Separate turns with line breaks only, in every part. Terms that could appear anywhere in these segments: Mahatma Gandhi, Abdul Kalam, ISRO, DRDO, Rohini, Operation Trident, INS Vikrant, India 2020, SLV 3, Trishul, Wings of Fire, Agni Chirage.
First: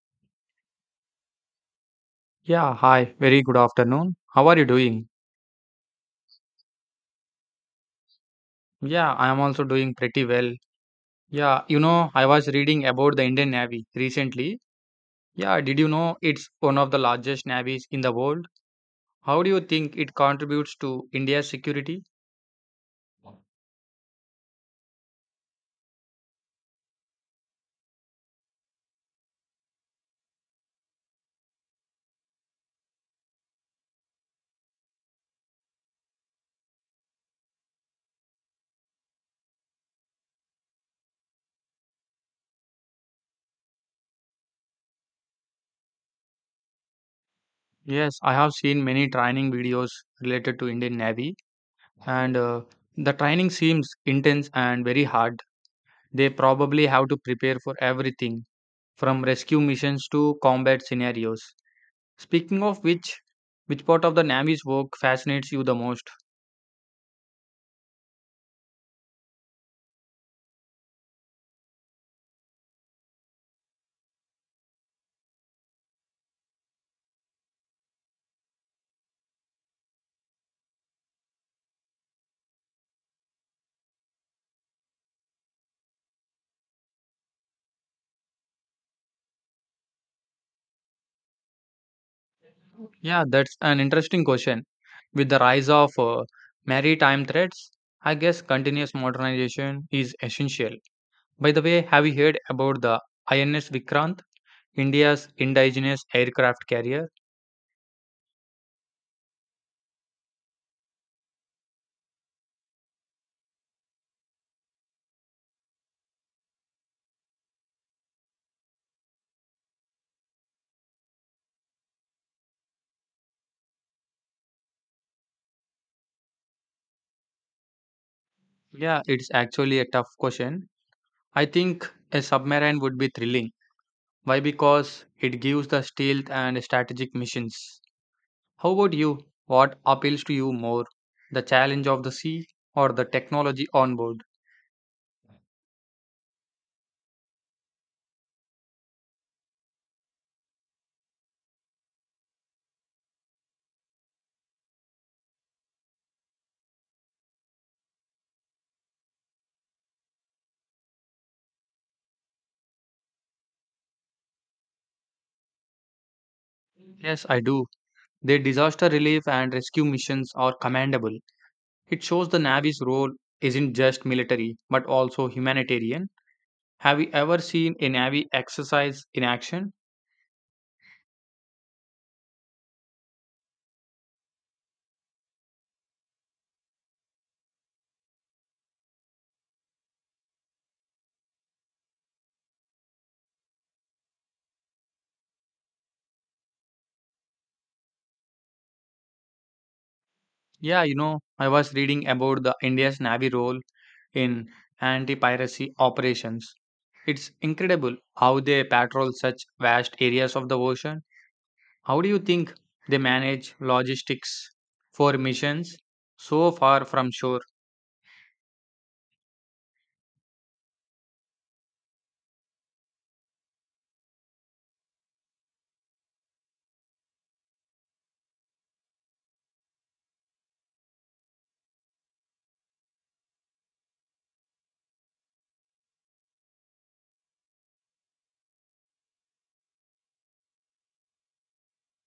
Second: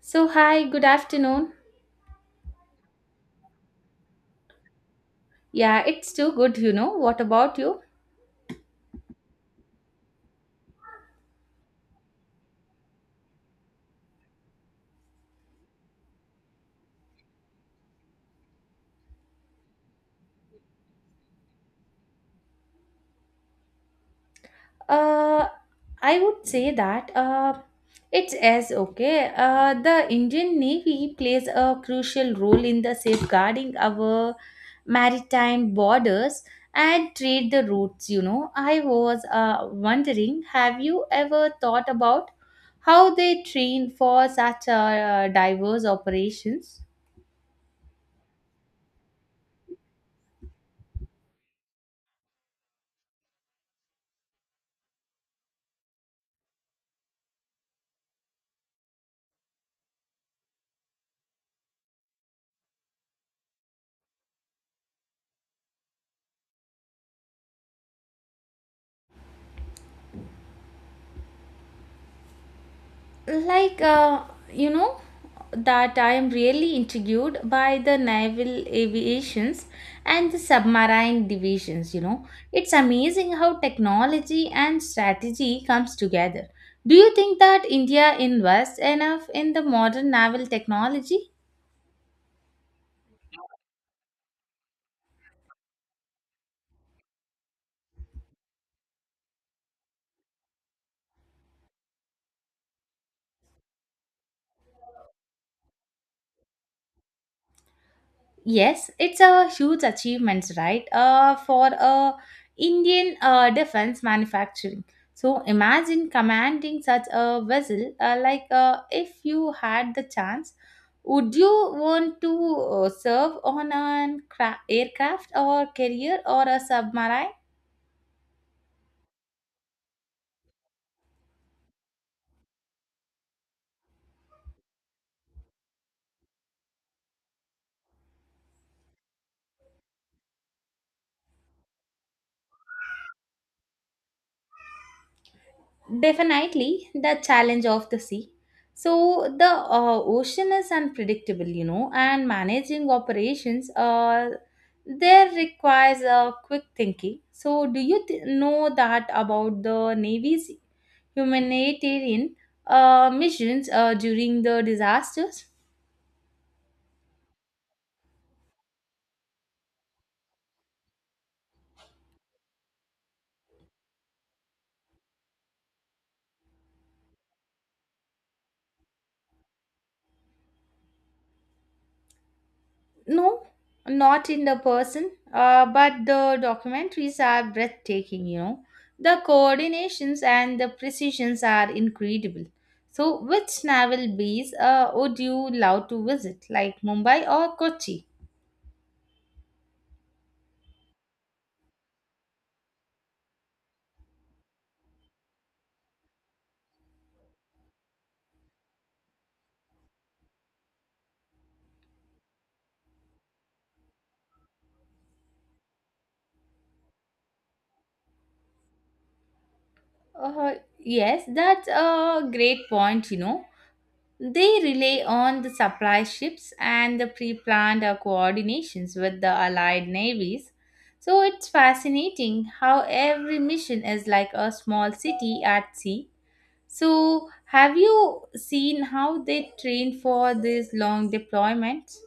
So, hi, good afternoon.
Yeah, hi. Very good afternoon. How are you doing?
Yeah, it's too good, you know. What about you?
Yeah, I am also doing pretty well. I was reading about the Indian Navy recently. Yeah, did you know it's one of the largest navies in the world? How do you think it contributes to India's security?
Uh, I would say that it's as okay. The Indian Navy plays a crucial role in the safeguarding our maritime borders and trade the routes, you know. I was wondering, have you ever thought about how they train for such diverse operations?
Yes, I have seen many training videos related to Indian Navy and the training seems intense and very hard. They probably have to prepare for everything from rescue missions to combat scenarios. Speaking of which part of the Navy's work fascinates you the most?
like uh, you know that I am really intrigued by the naval aviations and the submarine divisions, you know. It's amazing how technology and strategy comes together. Do you think that India invests enough in the modern naval technology?
Yeah, that's an interesting question. With the rise of maritime threats, I guess continuous modernization is essential. By the way, have you heard about the INS Vikrant, India's indigenous aircraft carrier?
Yes, it's a huge achievement, right? For a Indian defense manufacturing. So imagine commanding such a vessel. If you had the chance, would you want to serve on an aircraft or carrier or a submarine?
Yeah, it's actually a tough question. I think a submarine would be thrilling. Why? Because it gives the stealth and strategic missions. How about you? What appeals to you more? The challenge of the sea or the technology on board?
Definitely the challenge of the sea. So the ocean is unpredictable, you know, and managing operations there requires a quick thinking. So know that about the Navy's humanitarian missions during the disasters?
Yes, I do. Their disaster relief and rescue missions are commendable. It shows the Navy's role isn't just military but also humanitarian. Have you ever seen a Navy exercise in action?
No, not in the person, but the documentaries are breathtaking, you know. The coordinations and the precisions are incredible. So, which naval base would you love to visit, like Mumbai or Kochi?
I was reading about the India's Navy role in anti-piracy operations. It's incredible how they patrol such vast areas of the ocean. How do you think they manage logistics for missions so far from shore?
Yes, that's a great point, you know. They rely on the supply ships and the pre planned coordinations with the Allied navies. So it's fascinating how every mission is like a small city at sea. So, have you seen how they train for these long deployments?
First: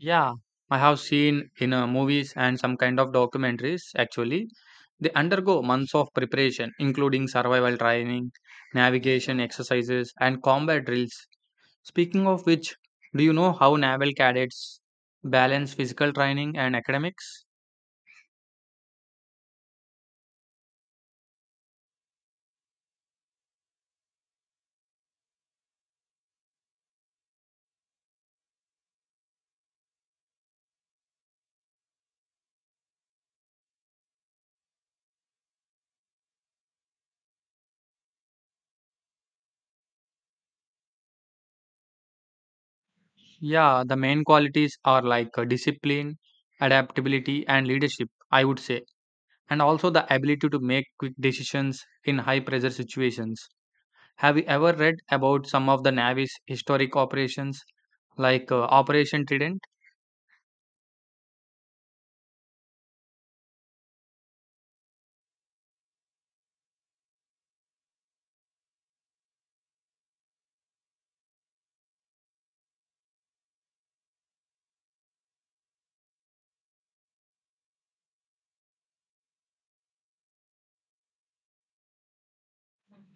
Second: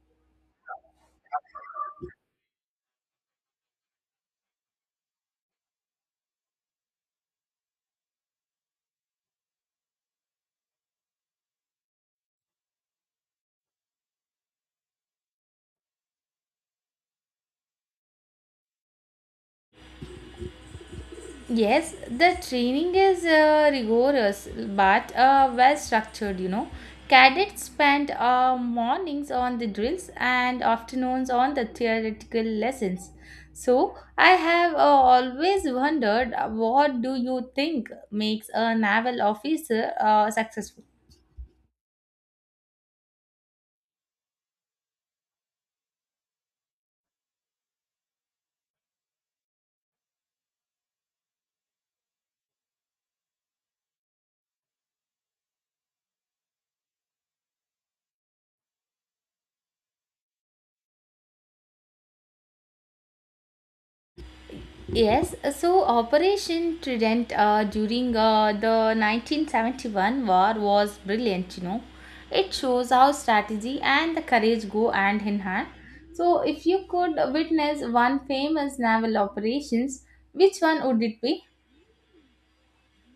Yeah, I have seen in movies and some kind of documentaries actually. They undergo months of preparation, including survival training, navigation exercises, and combat drills. Speaking of which, do you know how naval cadets balance physical training and academics?
Yes, the training is rigorous but well structured, you know. Cadets spend mornings on the drills and afternoons on the theoretical lessons. So, I have always wondered what do you think makes a naval officer successful?
Yeah, the main qualities are like discipline, adaptability, and leadership, I would say. And also the ability to make quick decisions in high pressure situations. Have you ever read about some of the Navy's historic operations like Operation Trident?
Yes, so Operation Trident during the 1971 war was brilliant, you know. It shows how strategy and the courage go hand in hand. So, if you could witness one famous naval operations, which one would it be?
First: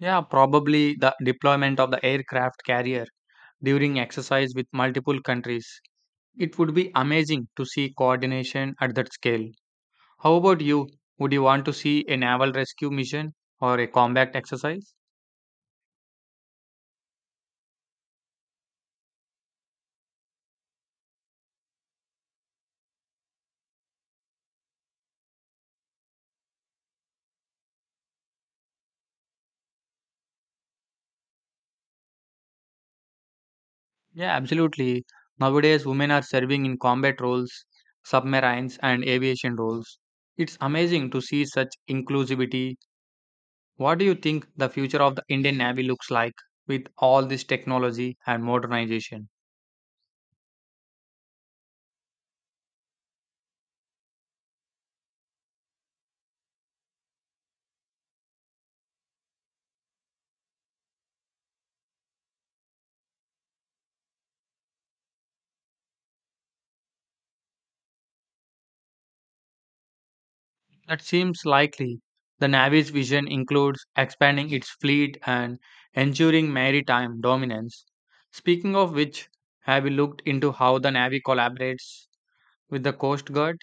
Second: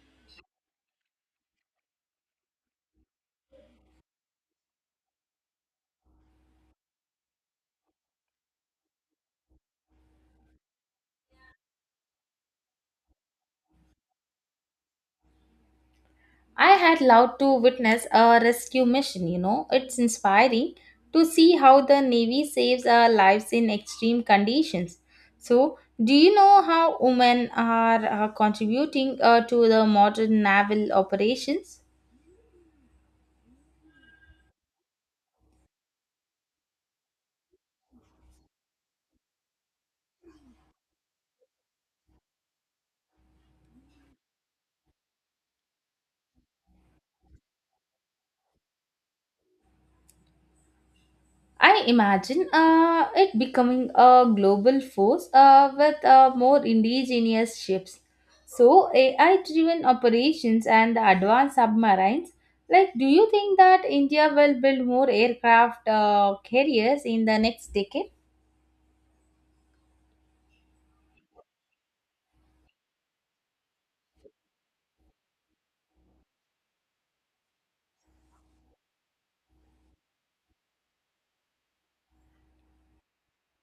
Yeah, probably the deployment of the aircraft carrier during exercise with multiple countries. It would be amazing to see coordination at that scale. How about you? Would you want to see a naval rescue mission or a combat exercise?
I had loved to witness a rescue mission, you know. It's inspiring to see how the Navy saves our lives in extreme conditions. So, do you know how women are contributing to the modern naval operations?
Yeah, absolutely. Nowadays, women are serving in combat roles, submarines, and aviation roles. It's amazing to see such inclusivity. What do you think the future of the Indian Navy looks like with all this technology and modernization?
I imagine it becoming a global force with more indigenous ships. So, AI driven operations and the advanced submarines. Like, do you think that India will build more aircraft carriers in the next decade?
That seems likely. The Navy's vision includes expanding its fleet and ensuring maritime dominance. Speaking of which, have you looked into how the Navy collaborates with the Coast Guard?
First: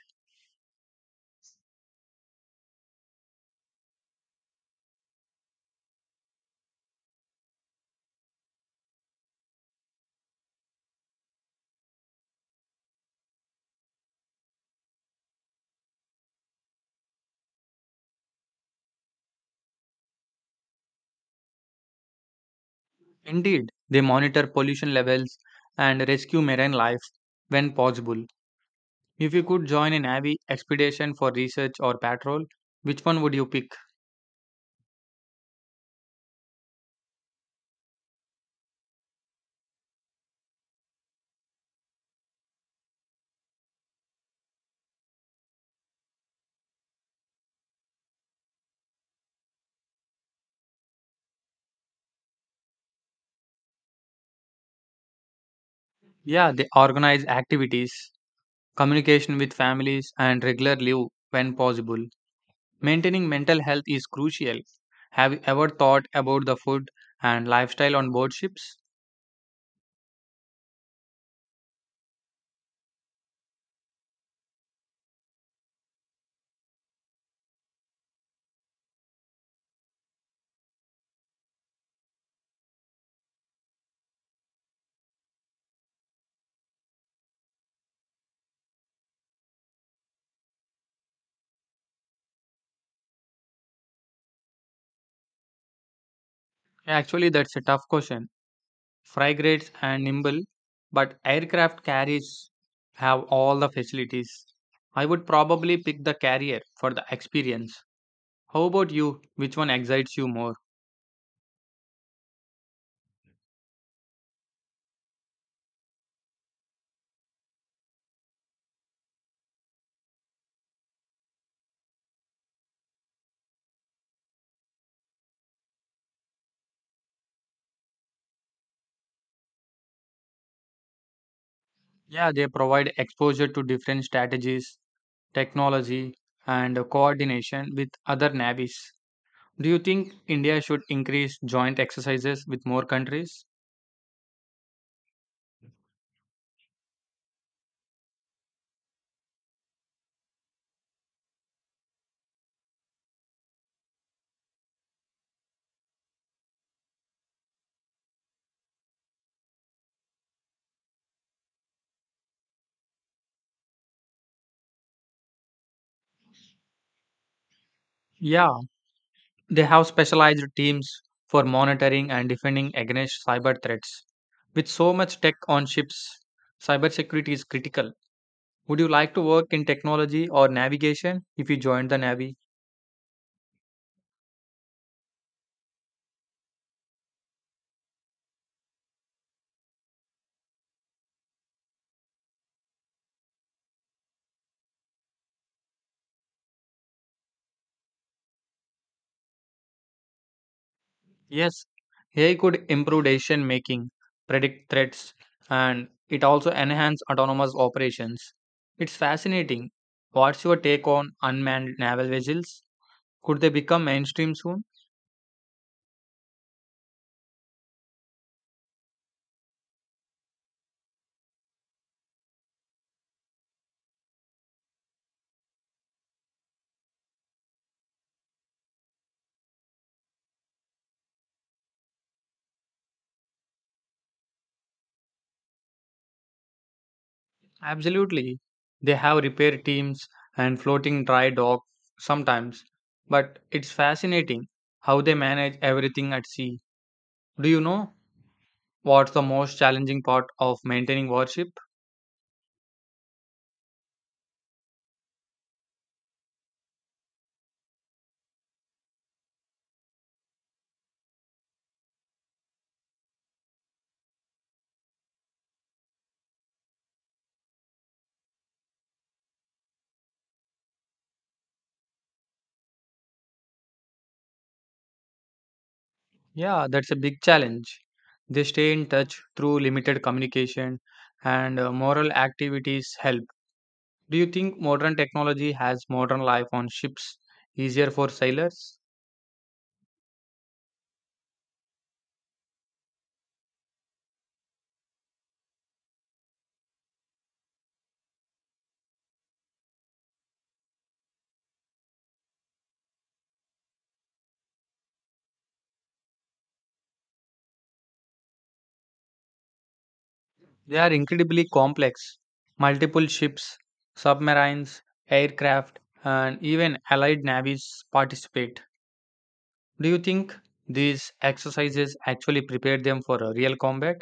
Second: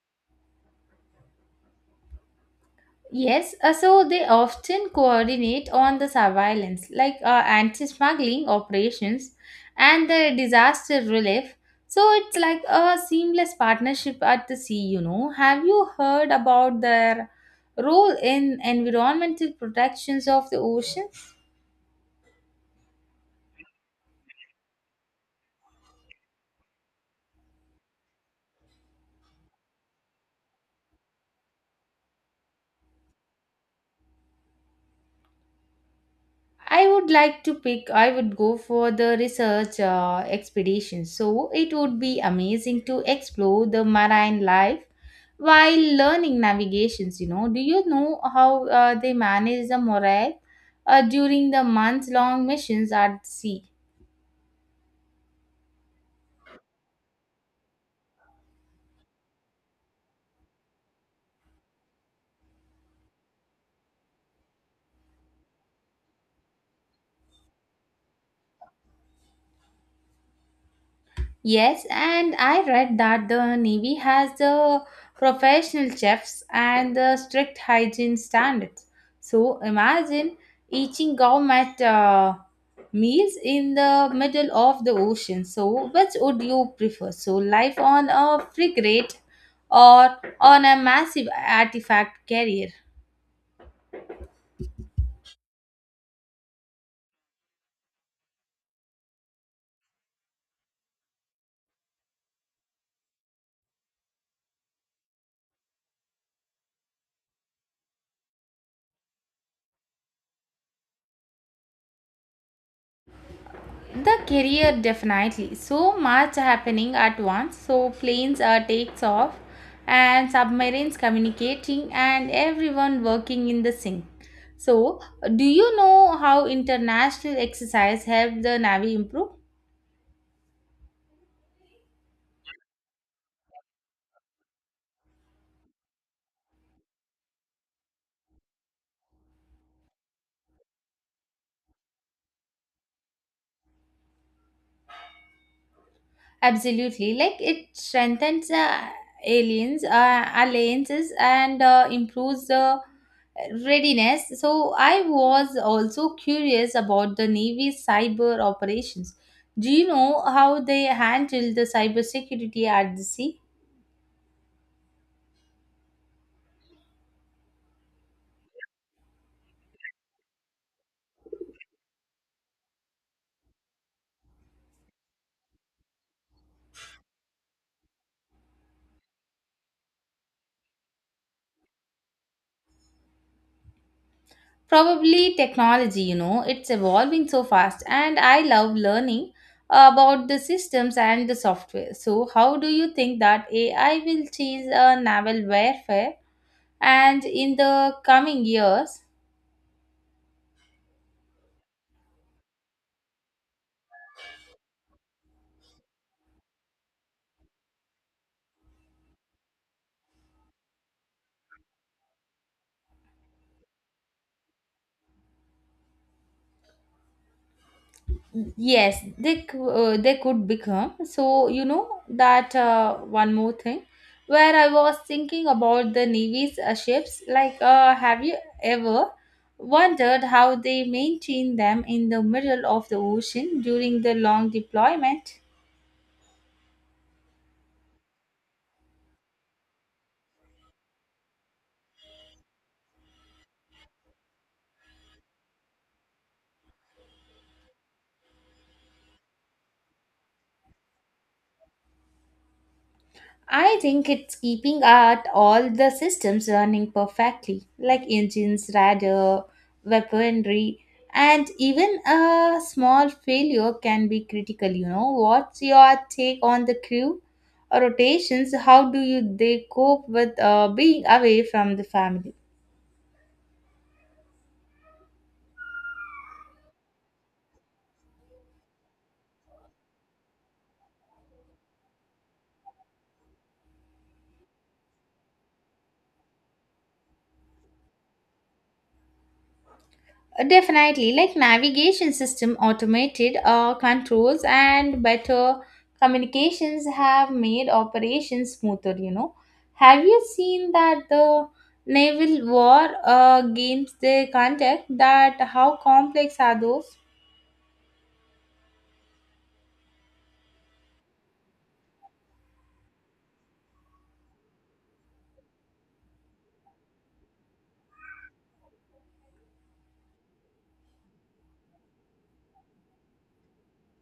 Yes, so they often coordinate on the surveillance, like anti smuggling operations and the disaster relief. So it's like a seamless partnership at the sea, you know. Have you heard about their role in environmental protections of the ocean?
Indeed, they monitor pollution levels and rescue marine life when possible. If you could join a Navy expedition for research or patrol, which one would you pick?
I would like to pick, I would go for the research expedition. So it would be amazing to explore the marine life while learning navigations. You know, do you know how they manage the morale during the month long missions at sea?
Yeah, they organize activities, communication with families, and regular leave when possible. Maintaining mental health is crucial. Have you ever thought about the food and lifestyle on board ships?
Yes, and I read that the Navy has the professional chefs and the strict hygiene standards. So imagine eating gourmet meals in the middle of the ocean. So which would you prefer? So life on a frigate or on a massive artifact carrier?
Actually, that's a tough question. Frigates and nimble, but aircraft carriers have all the facilities. I would probably pick the carrier for the experience. How about you? Which one excites you more?
The career definitely, so much happening at once. So planes are takes off and submarines communicating and everyone working in the sync. So do you know how international exercise help the navy improve?
Yeah, they provide exposure to different strategies, technology, and coordination with other navies. Do you think India should increase joint exercises with more countries?
Absolutely, like it strengthens the aliens alliances and improves the readiness. So I was also curious about the navy cyber operations. Do you know how they handle the cybersecurity at the sea?
Yeah, they have specialized teams for monitoring and defending against cyber threats. With so much tech on ships, cybersecurity is critical. Would you like to work in technology or navigation if you joined the Navy?
Probably technology, you know, it's evolving so fast, and I love learning about the systems and the software. So, how do you think that AI will change naval warfare? And in the coming years
Yes, AI could improve decision making, predict threats, and it also enhance autonomous operations. It's fascinating. What's your take on unmanned naval vessels? Could they become mainstream soon?
they could become. So you know that one more thing where I was thinking about the navy's ships, like have you ever wondered how they maintain them in the middle of the ocean during the long deployment?
Absolutely. They have repair teams and floating dry dock sometimes, but it's fascinating how they manage everything at sea. Do you know what's the most challenging part of maintaining worship?
I think it's keeping out all the systems running perfectly, like engines, radar, weaponry, and even a small failure can be critical. You know, what's your take on the crew rotations? How do you they cope with being away from the family?
Yeah, that's a big challenge. They stay in touch through limited communication and moral activities help. Do you think modern technology has modern life on ships easier for sailors?
Definitely, like navigation system, automated controls, and better communications have made operations smoother. You know, have you seen that the naval war games they conduct? That how complex are those?
They are incredibly complex. Multiple ships, submarines, aircraft, and even allied navies participate. Do you think these exercises actually prepare them for a real combat?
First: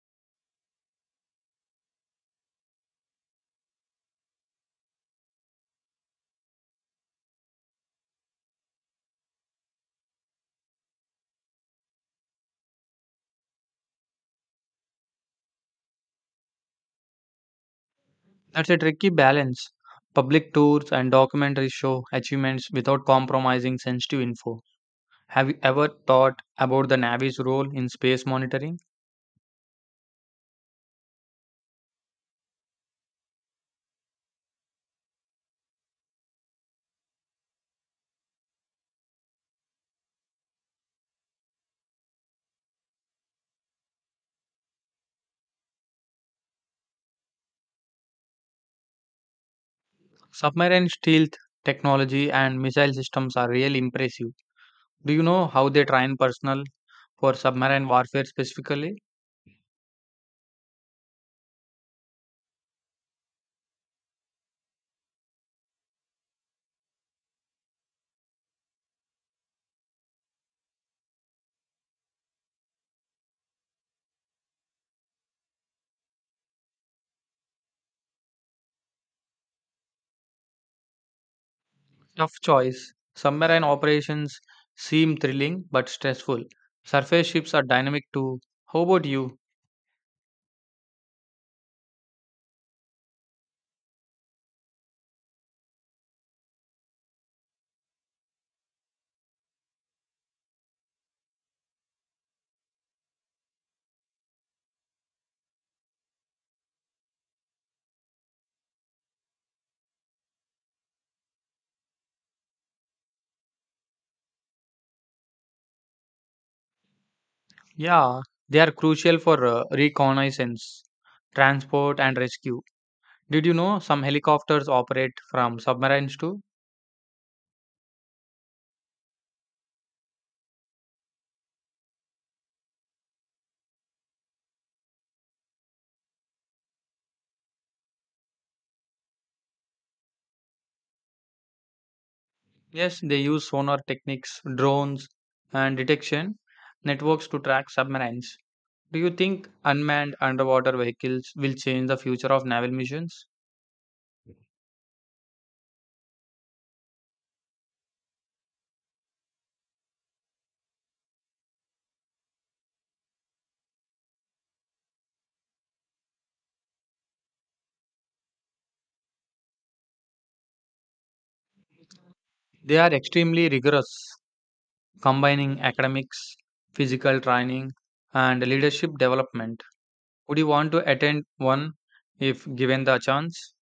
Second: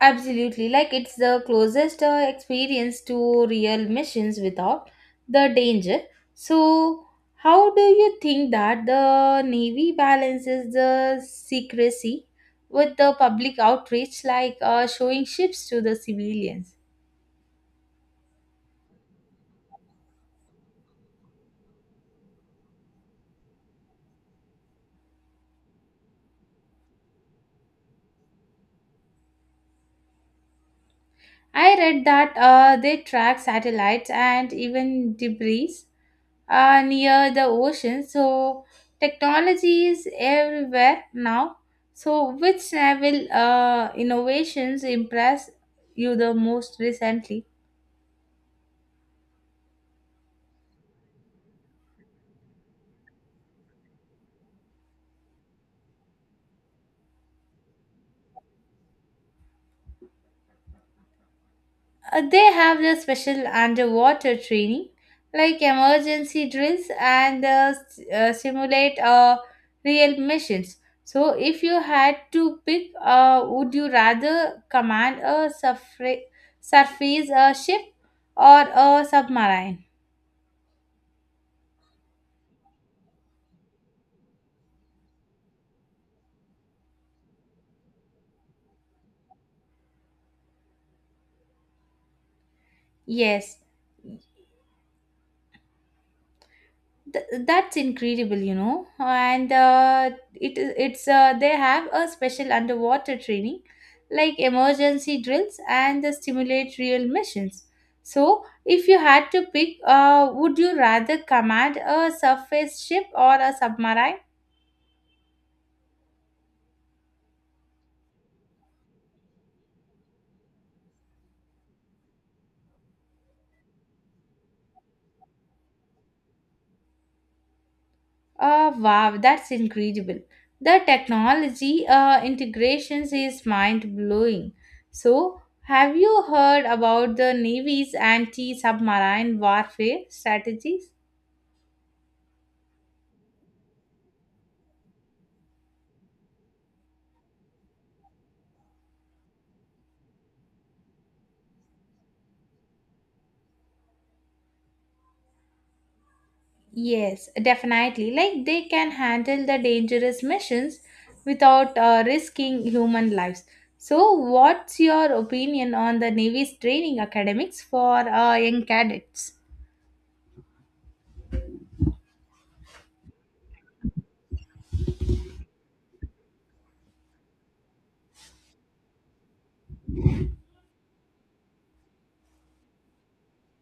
Absolutely, like it's the closest experience to real missions without the danger. So, how do you think that the Navy balances the secrecy with the public outreach, like showing ships to the civilians?
That's a tricky balance. Public tours and documentaries show achievements without compromising sensitive info. Have you ever thought about the Navy's role in space monitoring?
I read that they track satellites and even debris near the ocean. So technology is everywhere now. So which naval innovations impress you the most recently?
Submarine stealth technology and missile systems are really impressive. Do you know how they train personnel for submarine warfare specifically?
They have the special underwater training, like emergency drills and simulate real missions. So, if you had to pick, would you rather command a surface ship or a submarine?
Tough choice. Submarine operations seem thrilling but stressful. Surface ships are dynamic too. How about you?
Yes. Th- that's incredible, you know. It's they have a special underwater training, like emergency drills and the simulate real missions. So, if you had to pick, would you rather command a surface ship or a submarine?
Yeah, they are crucial for reconnaissance, transport, and rescue. Did you know some helicopters operate from submarines too?
Wow, that's incredible. The technology integrations is mind blowing. So, have you heard about the Navy's anti submarine warfare strategies?
Yes, they use sonar techniques, drones, and detection networks to track submarines. Do you think unmanned underwater vehicles will change the future of naval missions?
Yes, definitely. Like they can handle the dangerous missions without risking human lives. So, what's your opinion on the Navy's training academics for young cadets?
They are extremely rigorous, combining academics, physical training, and leadership development. Would you want to attend one if given the chance?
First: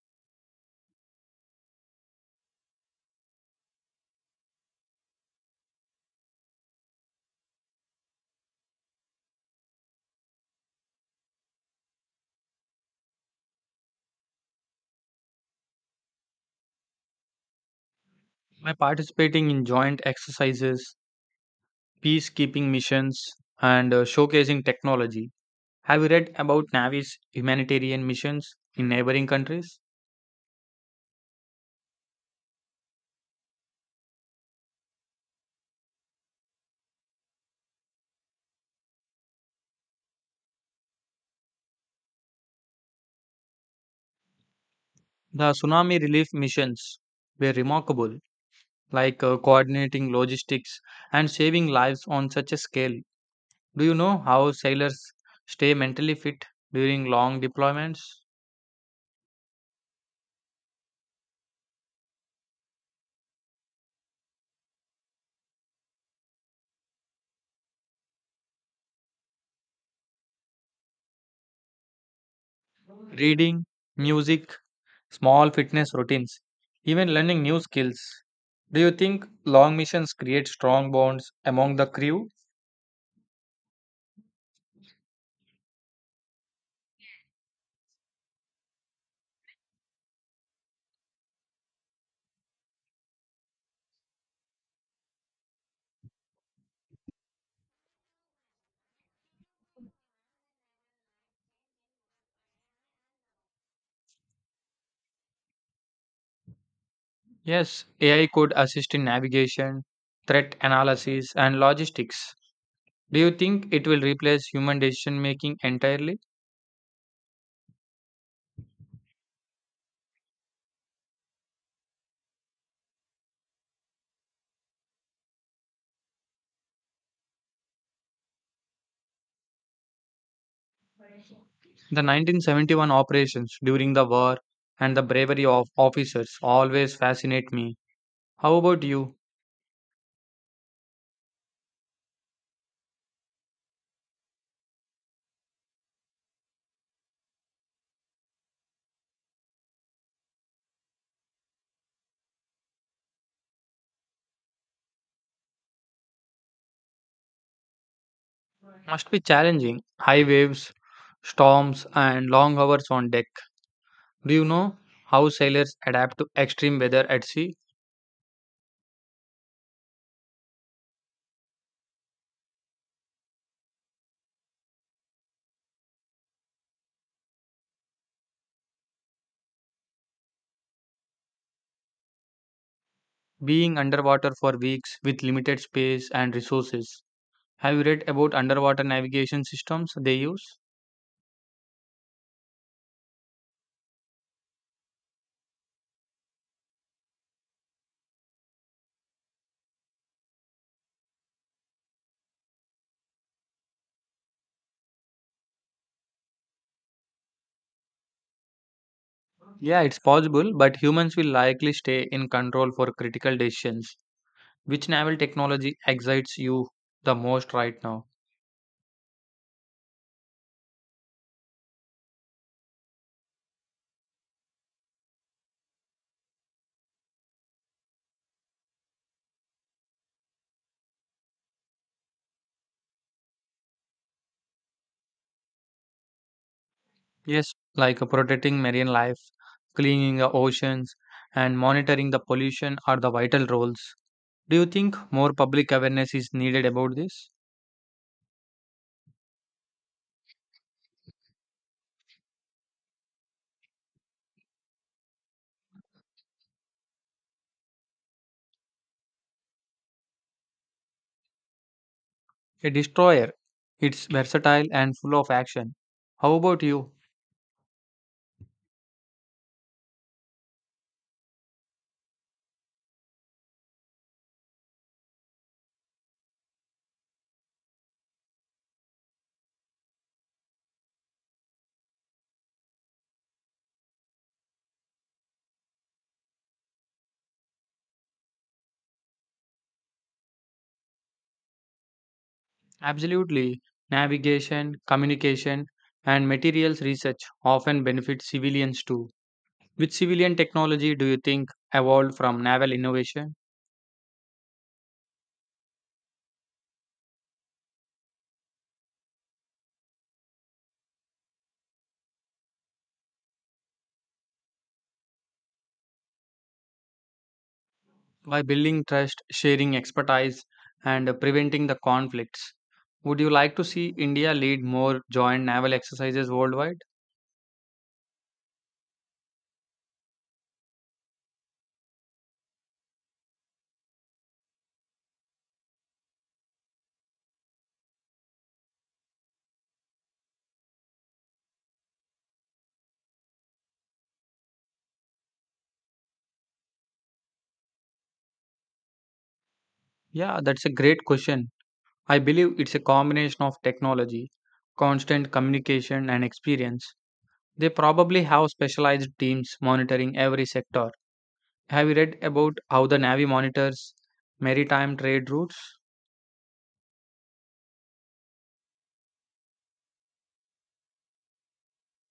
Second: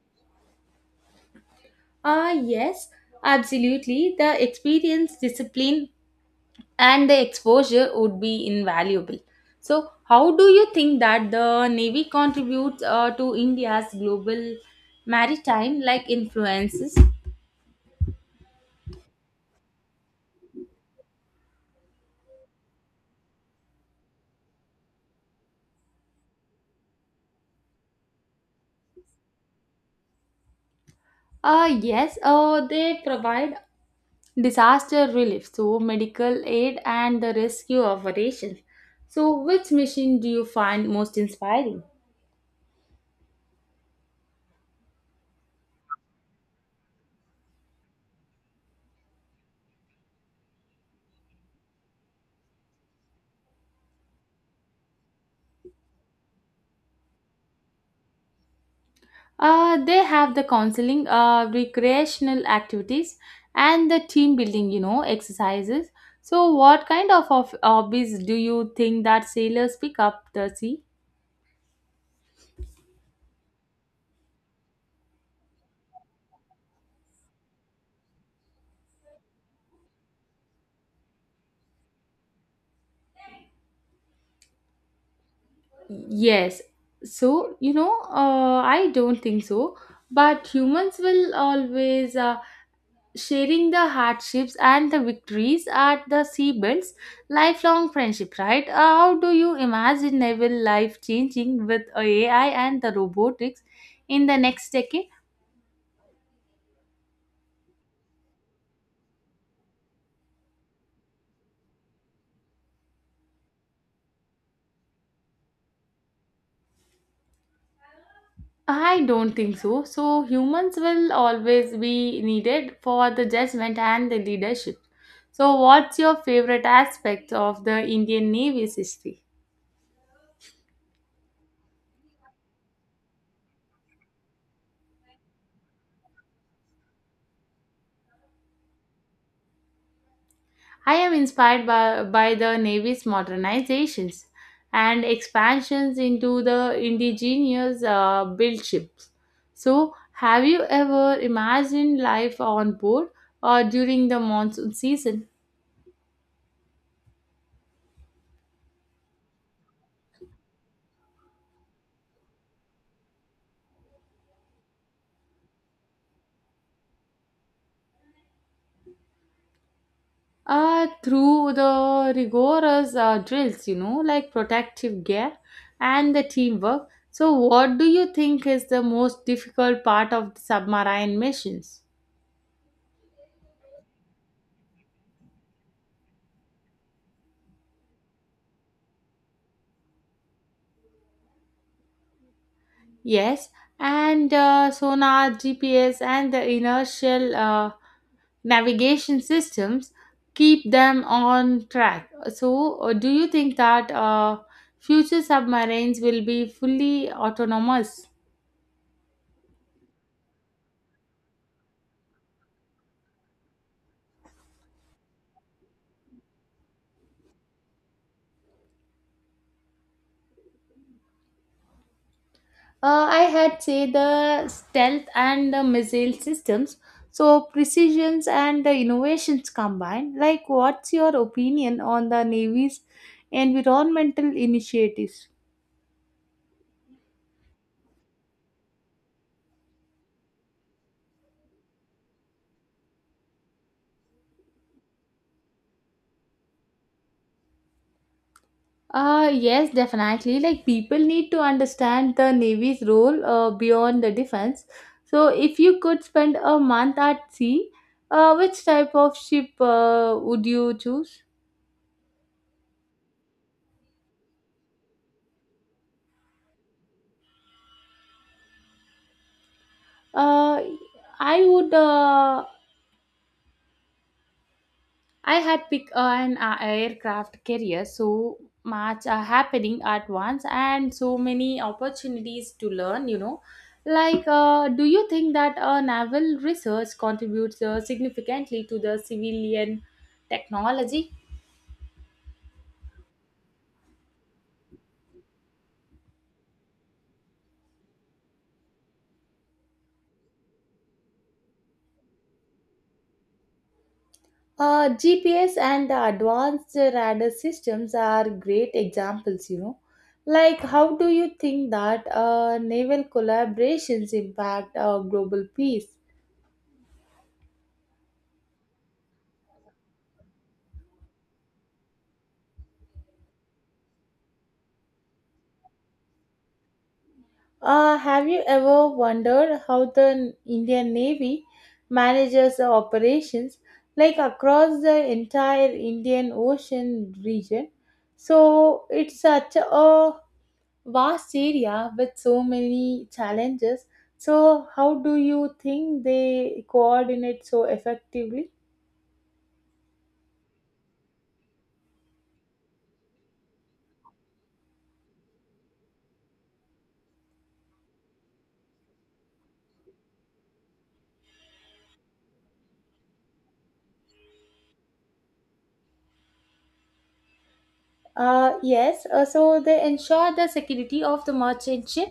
Yes, absolutely. The experience, discipline, and the exposure would be invaluable. So, how do you think that the Navy contributes to India's global maritime like influences?
By participating in joint exercises, peacekeeping missions, and showcasing technology. Have you read about Navy's humanitarian missions in neighboring countries?
Yes, they provide disaster relief, so medical aid and the rescue operations. So, which mission do you find most inspiring?
The tsunami relief missions were remarkable, like coordinating logistics and saving lives on such a scale. Do you know how sailors stay mentally fit during long deployments?
They have the counseling, recreational activities, and the team building, you know, exercises. So, what kind of hobbies do you think that sailors pick up the sea?
Reading, music, small fitness routines, even learning new skills. Do you think long missions create strong bonds among the crew?
Yes. So, you know, I don't think so. But humans will always sharing the hardships and the victories at the sea builds lifelong friendship, right? How do you imagine naval life changing with AI and the robotics in the next decade?
Yes, AI could assist in navigation, threat analysis, and logistics. Do you think it will replace human decision making entirely?
I don't think so. So humans will always be needed for the judgment and the leadership. So what's your favorite aspect of the Indian navy's history?
The 1971 operations during the war and the bravery of officers always fascinate me. How about you?
I am inspired by the Navy's modernizations and expansions into the indigenous built ships. So, have you ever imagined life on board or during the monsoon season?
Must be challenging. High waves, storms, and long hours on deck. Do you know how sailors adapt to extreme weather at sea,
Through the rigorous drills, you know, like protective gear and the teamwork. So, what do you think is the most difficult part of the submarine missions?
being underwater for weeks with limited space and resources? Have you read about underwater navigation systems they use?
Yes, and sonar, GPS, and the inertial navigation systems keep them on track. So, do you think that future submarines will be fully autonomous?
Yeah, it's possible, but humans will likely stay in control for critical decisions. Which naval technology excites you the most right now?
I had say the stealth and the missile systems. So precisions and the innovations combined. Like, what's your opinion on the Navy's environmental initiatives?
Yes, like protecting marine life, cleaning the oceans, and monitoring the pollution are the vital roles. Do you think more public awareness is needed about this?
Yes, definitely. Like people need to understand the Navy's role beyond the defense. So, if you could spend a month at sea, which type of ship would you choose?
A destroyer. It's versatile and full of action. How about you?
Uh, I would. I had picked an aircraft carrier, so much happening at once and so many opportunities to learn, you know. Like, do you think that naval research contributes significantly to the civilian technology?
Absolutely. Navigation, communication, and materials research often benefit civilians too. Which civilian technology do you think evolved from naval innovation?
GPS and the advanced radar systems are great examples, you know. Like, how do you think that naval collaborations impact global peace?
By building trust, sharing expertise, and preventing the conflicts. Would you like to see India lead more joint naval exercises worldwide?
Have you ever wondered how the Indian Navy manages the operations like across the entire Indian Ocean region? So it's such a vast area with so many challenges. So how do you think they coordinate so effectively?
Yeah, that's a great question. I believe it's a combination of technology, constant communication, and experience. They probably have specialized teams monitoring every sector. Have you read about how the Navy monitors maritime trade routes?
Yes, so they ensure the security of the merchant ship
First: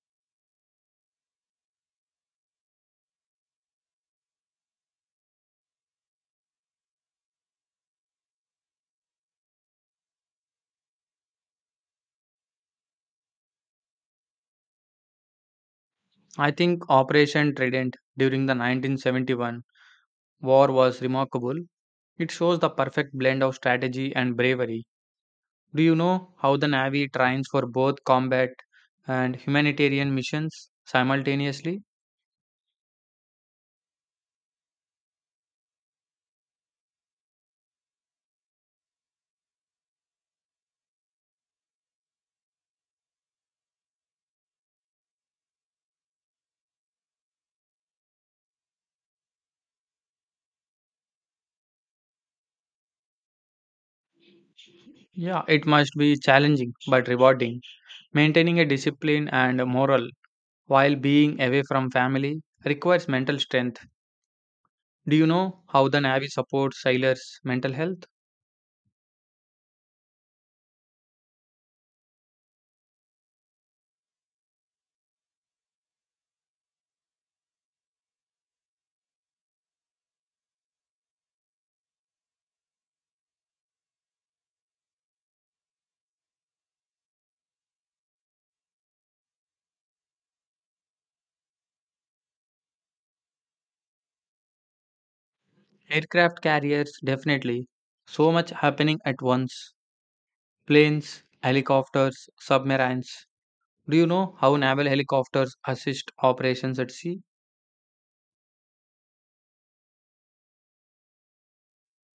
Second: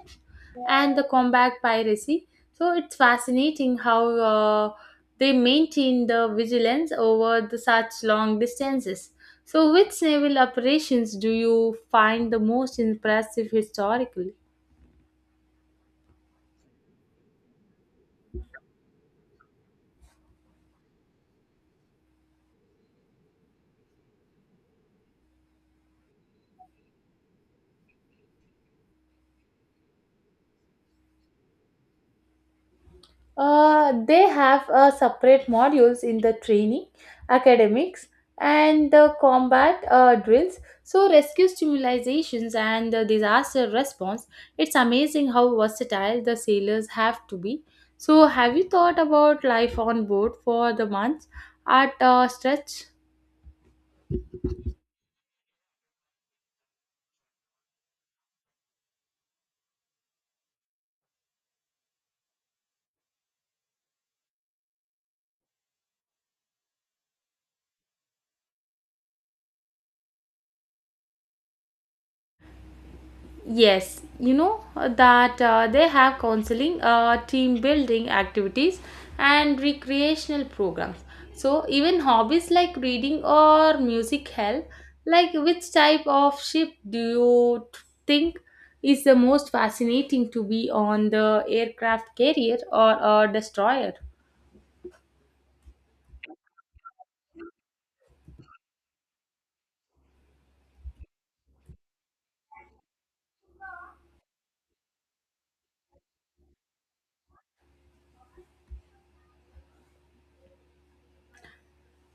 and the combat piracy. So it's fascinating how they maintain the vigilance over the such long distances. So, which naval operations do you find the most impressive historically?
I think Operation Trident during the 1971 war was remarkable. It shows the perfect blend of strategy and bravery. Do you know how the Navy trains for both combat and humanitarian missions simultaneously?
They have separate modules in the training, academics, and the combat drills. So, rescue stimulations and the disaster response. It's amazing how versatile the sailors have to be. So, have you thought about life on board for the months at a stretch?
Yeah, it must be challenging but rewarding. Maintaining a discipline and a moral while being away from family requires mental strength. Do you know how the Navy supports sailors' mental health?
Yes, you know that they have counseling, team building activities, and recreational programs. So, even hobbies like reading or music help. Like, which type of ship think is the most fascinating to be on, the aircraft carrier or a destroyer?
Aircraft carriers, definitely. So much happening at once. Planes, helicopters, submarines. Do you know how naval helicopters assist operations at sea?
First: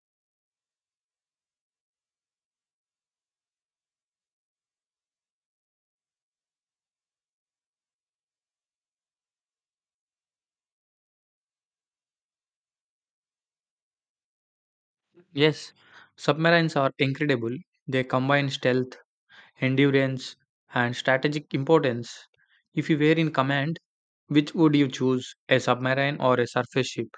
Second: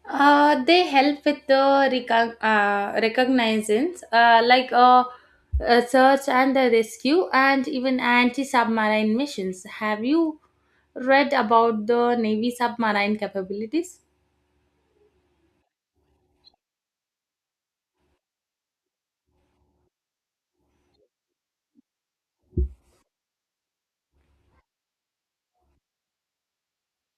They help with the recognizance, search and the rescue, and even anti submarine missions. Have you read about the Navy submarine capabilities?
Yes, submarines are incredible. They combine stealth, endurance, and strategic importance. If you were in command, which would you choose, a submarine or a surface ship?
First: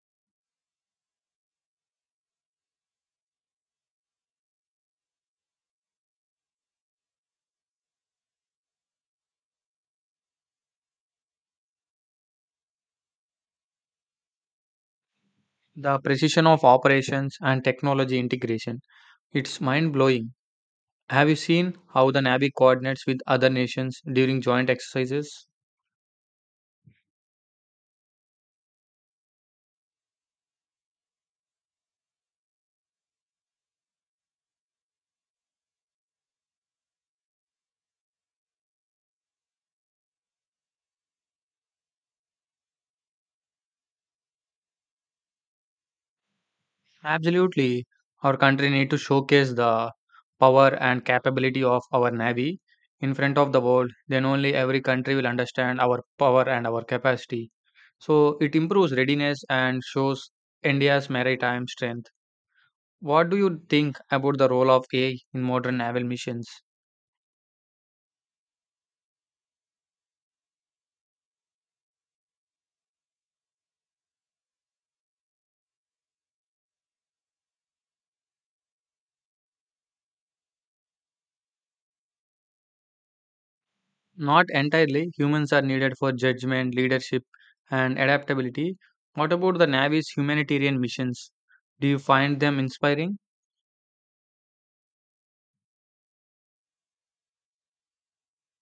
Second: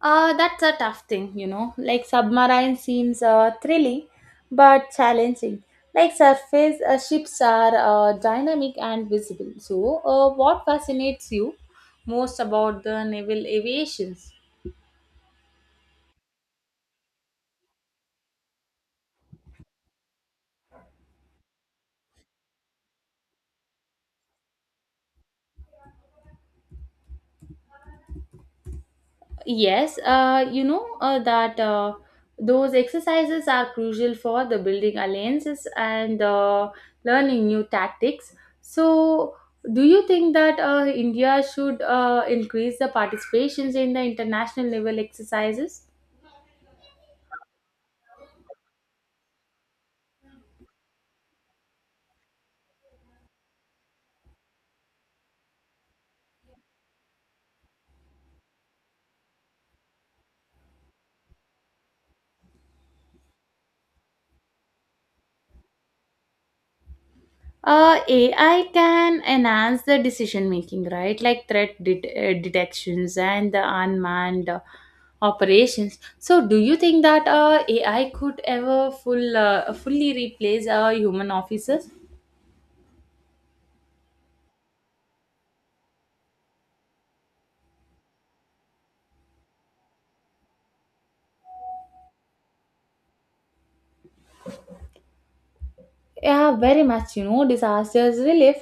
That's a tough thing, you know. Like, submarine seems thrilling but challenging. Like, surface ships are dynamic and visible. So, what fascinates you most about the naval aviations?
The precision of operations and technology integration. It's mind blowing. Have you seen how the Navy coordinates with other nations during joint exercises?
Yes, you know that those exercises are crucial for the building alliances and learning new tactics. So, do you think that India should increase the participations in the international level exercises?
Absolutely. Our country need to showcase the power and capability of our navy in front of the world. Then only every country will understand our power and our capacity. So it improves readiness and shows India's maritime strength. What do you think about the role of AI in modern naval missions?
uh AI can enhance the decision making, right? Like threat detections and the unmanned operations. So do you think that AI could ever fully replace human officers?
Not entirely. Humans are needed for judgment, leadership, and adaptability. What about the Navy's humanitarian missions? Do you find them inspiring?
Yeah, very much, you know. Disasters relief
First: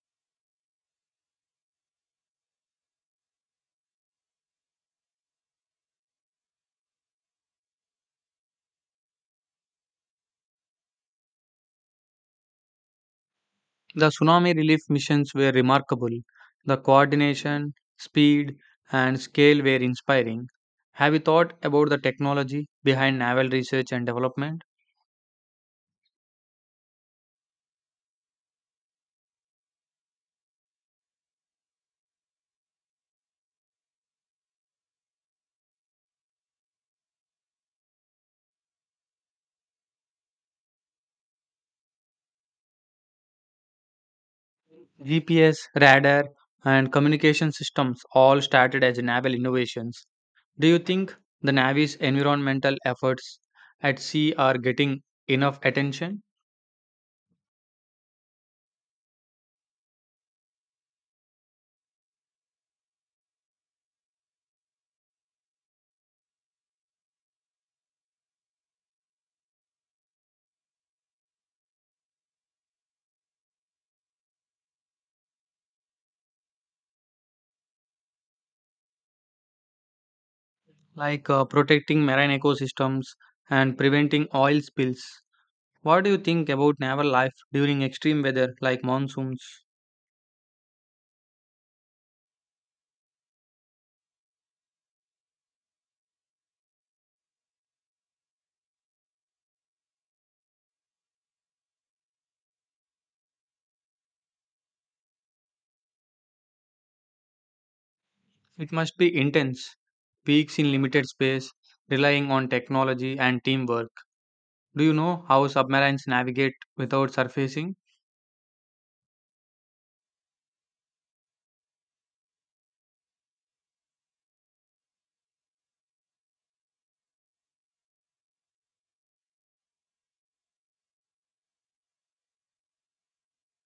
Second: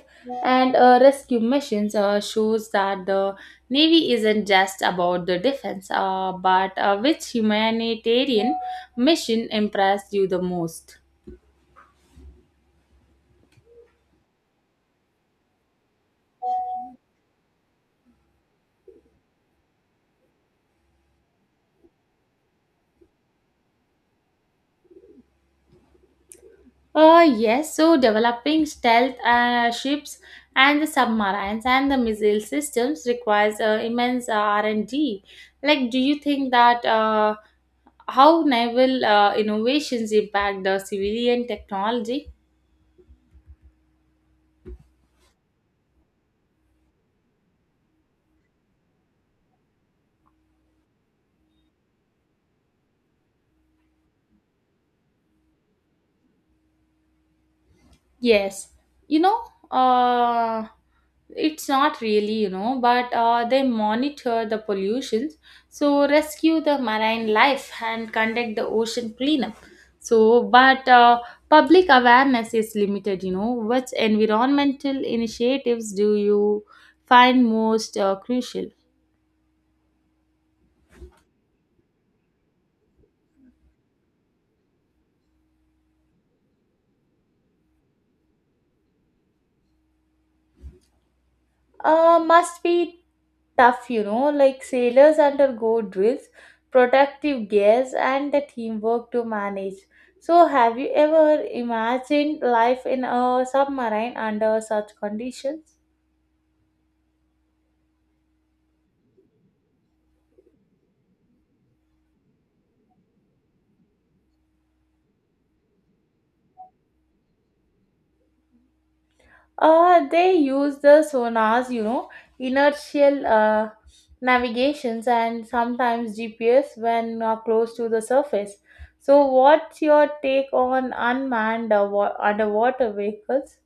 and rescue missions shows that the navy isn't just about the defense, but which humanitarian mission impressed you the most?
The tsunami relief missions were remarkable. The coordination, speed, and scale were inspiring. Have you thought about the technology behind naval research and development?
Yes, so developing stealth ships and the submarines and the missile systems requires immense R&D. Like, do you think that how naval innovations impact the civilian technology?
GPS, radar, and communication systems all started as naval innovations. Do you think the Navy's environmental efforts at sea are getting enough attention,
Yes, you know, uh, it's not really, you know, but they monitor the pollution, so rescue the marine life and conduct the ocean cleanup. So, but public awareness is limited, you know. Which environmental initiatives do you find most crucial?
like protecting marine ecosystems and preventing oil spills? What do you think about naval life during extreme weather like monsoons?
Must be tough, you know. Like sailors undergo drills, protective gears, and the teamwork to manage. So, have you ever imagined life in a submarine under such conditions?
It must be intense, weeks in limited space, relying on technology and teamwork. Do you know how submarines navigate without surfacing?
They use the sonars, you know, inertial navigations, and sometimes GPS when close to the surface. So, what's your take on unmanned underwater vehicles?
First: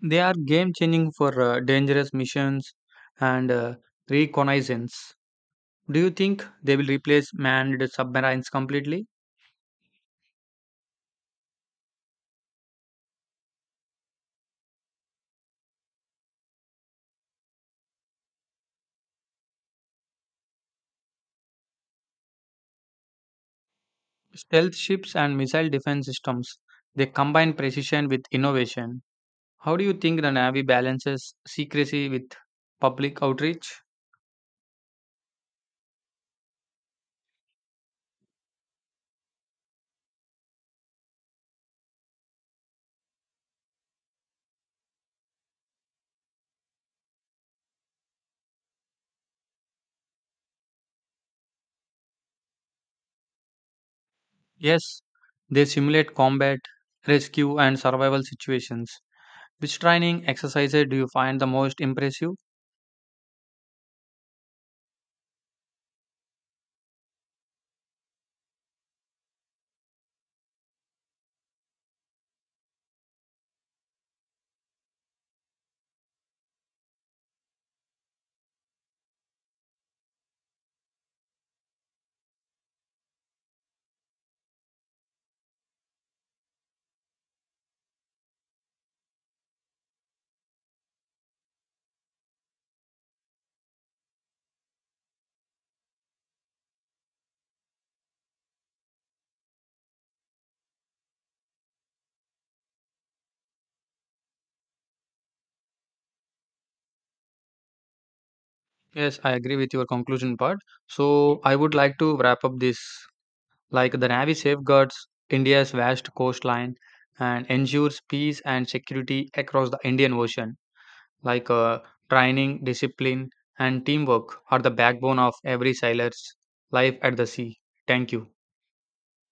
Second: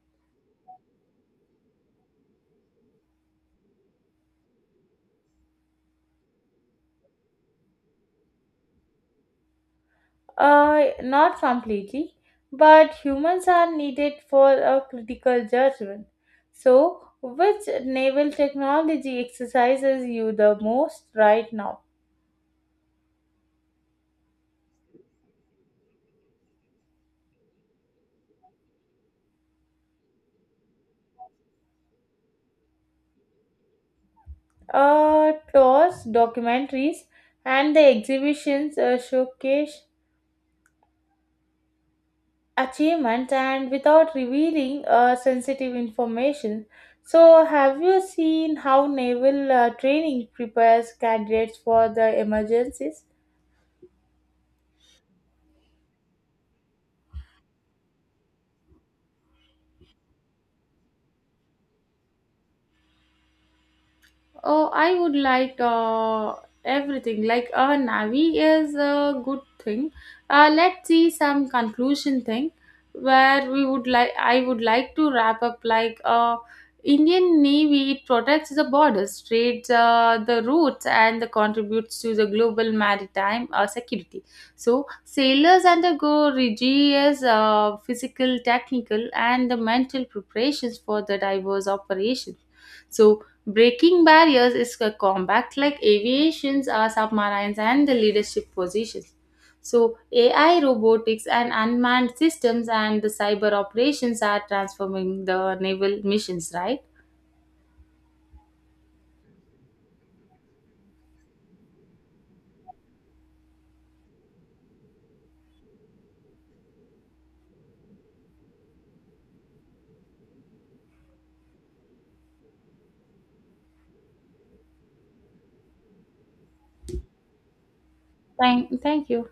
They are game changing for dangerous missions and reconnaissance. Do you think they will replace manned submarines completely?
Not completely, but humans are needed for a critical judgment. So, which naval technology exercises you the most right now?
Stealth ships and missile defense systems, they combine precision with innovation. How do you think the Navy balances secrecy with public outreach?
Tours, documentaries, and the exhibitions showcase achievements and without revealing sensitive information. So, have you seen how naval training prepares candidates for the emergencies?
Yes, they simulate combat, rescue, and survival situations. Which training exercises do you find the most impressive?
Oh, I would like everything. Like a Navi is a good thing. Let's see some conclusion thing where we would like. I would like to wrap up like Indian Navy it protects the borders, trades the routes, and contributes to the global maritime security. So sailors undergo rigorous physical, technical, and the mental preparations for the diverse operations. So breaking barriers is a combat like aviations or submarines and the leadership positions. So AI robotics and unmanned systems and the cyber operations are transforming the naval missions, right?
Yes, I agree with your conclusion part. So, I would like to wrap up this. Like the Navy safeguards India's vast coastline and ensures peace and security across the Indian Ocean. Like training, discipline, and teamwork are the backbone of every sailor's life at the sea. Thank you.
Thank, thank you.